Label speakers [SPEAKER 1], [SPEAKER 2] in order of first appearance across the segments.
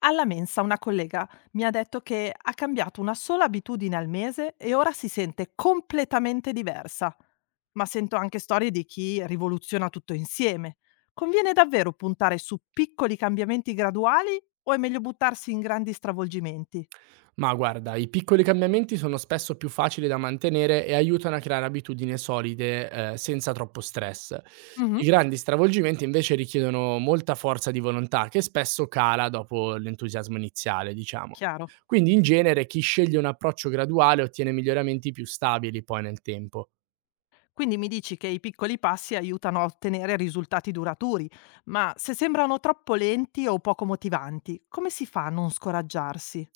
[SPEAKER 1] Alla mensa una collega mi ha detto che ha cambiato una sola abitudine al mese e ora si sente completamente diversa. Ma sento anche storie di chi rivoluziona tutto insieme. Conviene davvero puntare su piccoli cambiamenti graduali o è meglio buttarsi in grandi stravolgimenti?
[SPEAKER 2] Ma guarda, i piccoli cambiamenti sono spesso più facili da mantenere e aiutano a creare abitudini solide, senza troppo stress.
[SPEAKER 1] Mhm,
[SPEAKER 2] I grandi stravolgimenti invece richiedono molta forza di volontà che spesso cala dopo l'entusiasmo iniziale, diciamo.
[SPEAKER 1] chiaro.
[SPEAKER 2] Quindi in genere chi sceglie un approccio graduale ottiene miglioramenti più stabili poi nel tempo.
[SPEAKER 1] Quindi mi dici che i piccoli passi aiutano a ottenere risultati duraturi, ma se sembrano troppo lenti o poco motivanti, come si fa a non scoraggiarsi?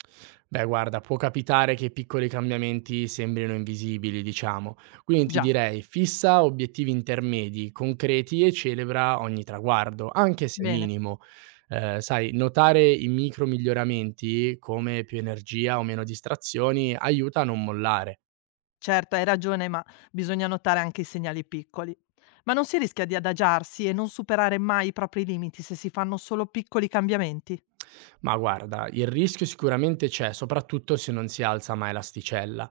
[SPEAKER 2] Beh, guarda, può capitare che piccoli cambiamenti sembrino invisibili, diciamo. Quindi ti
[SPEAKER 1] Già,
[SPEAKER 2] direi, fissa obiettivi intermedi, concreti e celebra ogni traguardo, anche se
[SPEAKER 1] bene.
[SPEAKER 2] minimo. Sai, notare i micro miglioramenti, come più energia o meno distrazioni, aiuta a non mollare.
[SPEAKER 1] Certo, hai ragione, ma bisogna notare anche i segnali piccoli. Ma non si rischia di adagiarsi e non superare mai i propri limiti se si fanno solo piccoli cambiamenti?
[SPEAKER 2] Ma guarda, il rischio sicuramente c'è, soprattutto se non si alza mai l'asticella.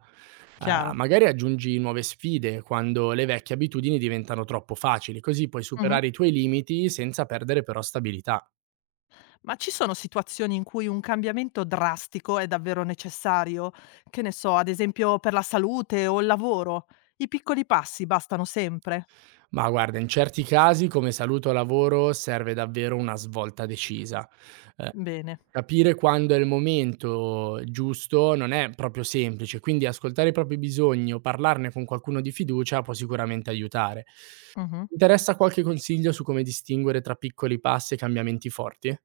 [SPEAKER 1] Chiaro.
[SPEAKER 2] Magari aggiungi nuove sfide quando le vecchie abitudini diventano troppo facili, così puoi
[SPEAKER 1] Mhm.
[SPEAKER 2] superare i tuoi limiti senza perdere però stabilità.
[SPEAKER 1] Ma ci sono situazioni in cui un cambiamento drastico è davvero necessario? Che ne so, ad esempio per la salute o il lavoro? I piccoli passi bastano sempre?
[SPEAKER 2] Ma guarda, in certi casi come salute o lavoro serve davvero una svolta decisa. Uhm,
[SPEAKER 1] Bene.
[SPEAKER 2] Capire quando è il momento giusto non è proprio semplice, quindi ascoltare i propri bisogni o parlarne con qualcuno di fiducia può sicuramente aiutare.
[SPEAKER 1] Mhm.
[SPEAKER 2] Interessa qualche consiglio su come distinguere tra piccoli passi e cambiamenti forti?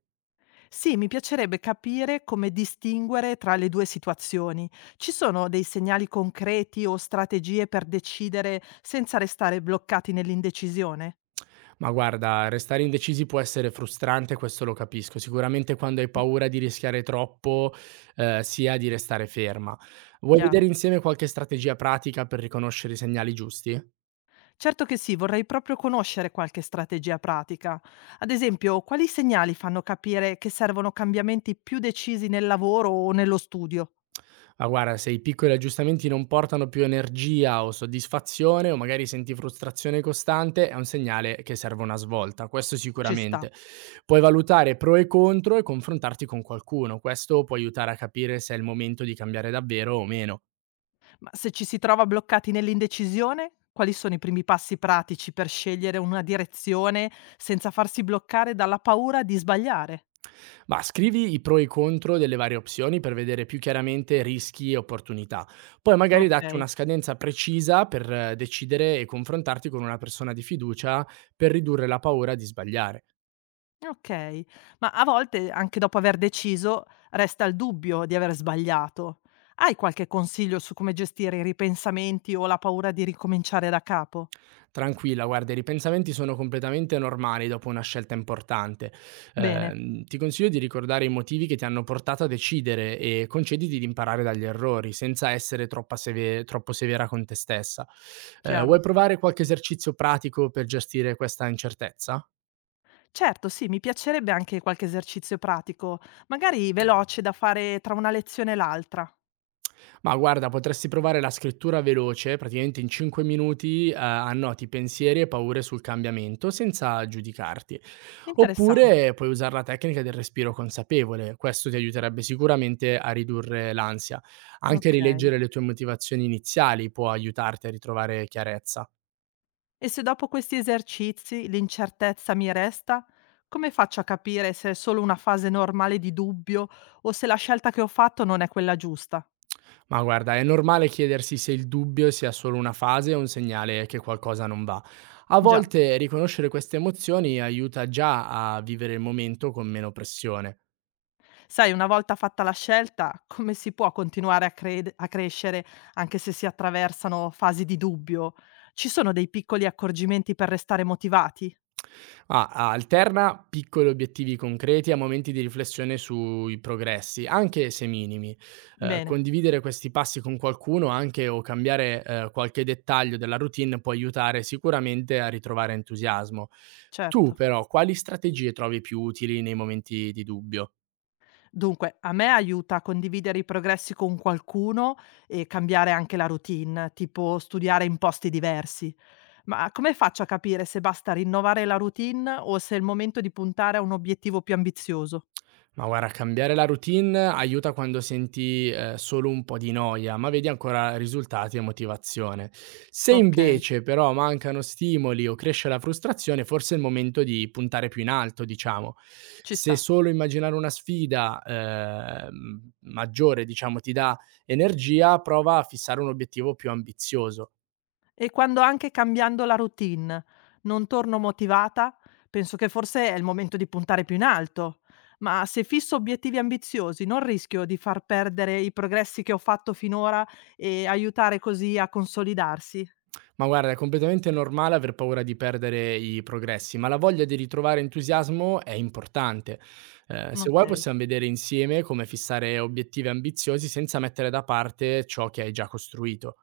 [SPEAKER 1] Sì, mi piacerebbe capire come distinguere tra le due situazioni. Ci sono dei segnali concreti o strategie per decidere senza restare bloccati nell'indecisione?
[SPEAKER 2] Ma guarda, restare indecisi può essere frustrante, questo lo capisco. Sicuramente quando hai
[SPEAKER 1] Mm,
[SPEAKER 2] paura di rischiare troppo, sia di restare ferma. Vuoi
[SPEAKER 1] chiaro.
[SPEAKER 2] vedere insieme qualche strategia pratica per riconoscere i segnali giusti?
[SPEAKER 1] Certo che sì, vorrei proprio conoscere qualche strategia pratica. Ad esempio, quali segnali fanno capire che servono cambiamenti più decisi nel lavoro o nello studio?
[SPEAKER 2] Ma guarda, se i piccoli aggiustamenti non portano più energia o soddisfazione, o magari senti frustrazione costante, è un segnale che serve una svolta, questo
[SPEAKER 1] Ci sta.
[SPEAKER 2] sicuramente. Puoi valutare pro e contro e confrontarti con qualcuno, questo può aiutare a capire se è il momento di cambiare davvero o meno.
[SPEAKER 1] Ma se ci si trova bloccati nell'indecisione, quali sono i primi passi pratici per scegliere una direzione senza farsi bloccare dalla paura di sbagliare?
[SPEAKER 2] Ma scrivi i pro e i contro delle varie opzioni per vedere più chiaramente rischi e opportunità. Poi magari datti
[SPEAKER 1] Okay,
[SPEAKER 2] una scadenza precisa per decidere e confrontarti con una persona di fiducia per ridurre la paura di sbagliare.
[SPEAKER 1] okay. Ma a volte, anche dopo aver deciso, resta il dubbio di aver sbagliato. Hai qualche consiglio su come gestire i ripensamenti o la paura di ricominciare da capo?
[SPEAKER 2] Tranquilla, guarda, i ripensamenti sono completamente normali dopo una scelta importante.
[SPEAKER 1] Bene,
[SPEAKER 2] Ti consiglio di ricordare i motivi che ti hanno portato a decidere e concediti di imparare dagli errori, senza essere troppo severa con te stessa.
[SPEAKER 1] chiaro.
[SPEAKER 2] Vuoi provare qualche esercizio pratico per gestire questa incertezza?
[SPEAKER 1] Certo, sì, mi piacerebbe anche qualche esercizio pratico, magari veloce da fare tra una lezione e l'altra.
[SPEAKER 2] Ma guarda, potresti provare la scrittura veloce, praticamente in 5 minuti, annoti pensieri e paure sul cambiamento senza giudicarti.
[SPEAKER 1] Interessante.
[SPEAKER 2] Oppure puoi usare la tecnica del respiro consapevole, questo ti aiuterebbe sicuramente a ridurre l'ansia. Anche
[SPEAKER 1] Okay.
[SPEAKER 2] rileggere le tue motivazioni iniziali può aiutarti a ritrovare chiarezza.
[SPEAKER 1] E se dopo questi esercizi l'incertezza mi resta, come faccio a capire se è solo una fase normale di dubbio o se la scelta che ho fatto non è quella giusta?
[SPEAKER 2] Ma guarda, è normale chiedersi se il dubbio sia solo una fase o un segnale che qualcosa non va. A
[SPEAKER 1] Già,
[SPEAKER 2] volte riconoscere queste emozioni aiuta già a vivere il momento con meno pressione.
[SPEAKER 1] sai, una volta fatta la scelta, come si può continuare a, a crescere anche se si attraversano fasi di dubbio? Ci sono dei piccoli accorgimenti per restare motivati?
[SPEAKER 2] Ah, alterna piccoli obiettivi concreti a momenti di riflessione sui progressi, anche se minimi.
[SPEAKER 1] Bene,
[SPEAKER 2] Condividere questi passi con qualcuno anche o cambiare qualche dettaglio della routine può aiutare sicuramente a ritrovare entusiasmo. Tu
[SPEAKER 1] certo.
[SPEAKER 2] però quali strategie trovi più utili nei momenti di dubbio?
[SPEAKER 1] Dunque, a me aiuta a condividere i progressi con qualcuno e cambiare anche la routine, tipo studiare in posti diversi. Ma come faccio a capire se basta rinnovare la routine o se è il momento di puntare a un obiettivo più ambizioso?
[SPEAKER 2] Ma guarda, cambiare la routine aiuta quando senti solo un po' di noia, ma vedi ancora risultati e motivazione. Se
[SPEAKER 1] Okay,
[SPEAKER 2] invece però mancano stimoli o cresce la frustrazione, forse è il momento di puntare più in alto, diciamo.
[SPEAKER 1] ci
[SPEAKER 2] Se
[SPEAKER 1] sta.
[SPEAKER 2] solo immaginare una sfida maggiore, diciamo, ti dà energia, prova a fissare un obiettivo più ambizioso.
[SPEAKER 1] E quando anche cambiando la routine non torno motivata, penso che forse è il momento di puntare più in alto. Ma se fisso obiettivi ambiziosi, non rischio di far perdere i progressi che ho fatto finora e aiutare così a consolidarsi?
[SPEAKER 2] Ma guarda, è completamente normale aver paura di perdere i progressi, ma la voglia di ritrovare entusiasmo è importante. Se vuoi
[SPEAKER 1] Okay.
[SPEAKER 2] possiam vedere insieme come fissare obiettivi ambiziosi senza mettere da parte ciò che hai già costruito.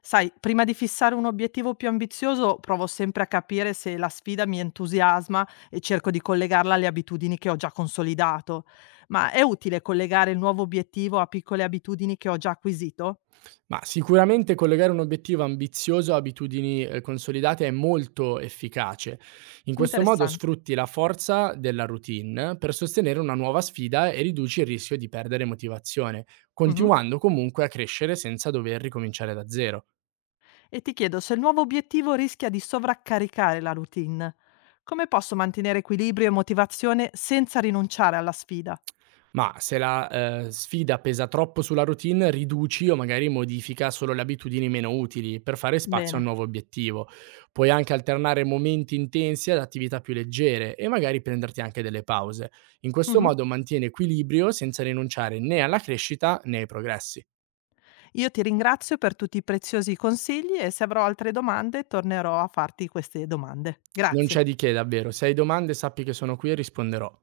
[SPEAKER 1] Sai, prima di fissare un obiettivo più ambizioso, provo sempre a capire se la sfida mi entusiasma e cerco di collegarla alle abitudini che ho già consolidato. Ma è utile collegare il nuovo obiettivo a piccole abitudini che ho già acquisito?
[SPEAKER 2] Ma sicuramente collegare un obiettivo ambizioso a abitudini, consolidate è molto efficace. In questo modo
[SPEAKER 1] Interessante.
[SPEAKER 2] sfrutti la forza della routine per sostenere una nuova sfida e riduci il rischio di perdere motivazione,
[SPEAKER 1] Mhm.
[SPEAKER 2] continuando comunque a crescere senza dover ricominciare da zero.
[SPEAKER 1] E ti chiedo se il nuovo obiettivo rischia di sovraccaricare la routine. Come posso mantenere equilibrio e motivazione senza rinunciare alla sfida?
[SPEAKER 2] Ma se la, sfida pesa troppo sulla routine, riduci o magari modifica solo le abitudini meno utili per fare spazio a un
[SPEAKER 1] Bene.
[SPEAKER 2] nuovo obiettivo. Puoi anche alternare momenti intensi ad attività più leggere e magari prenderti anche delle pause. In questo
[SPEAKER 1] Mhm.
[SPEAKER 2] modo mantieni equilibrio senza rinunciare né alla crescita né ai progressi.
[SPEAKER 1] Io ti ringrazio per tutti i preziosi consigli e se avrò altre domande tornerò a farti queste domande.
[SPEAKER 2] Non
[SPEAKER 1] Grazie.
[SPEAKER 2] c'è di che davvero, se hai domande sappi che sono qui e risponderò.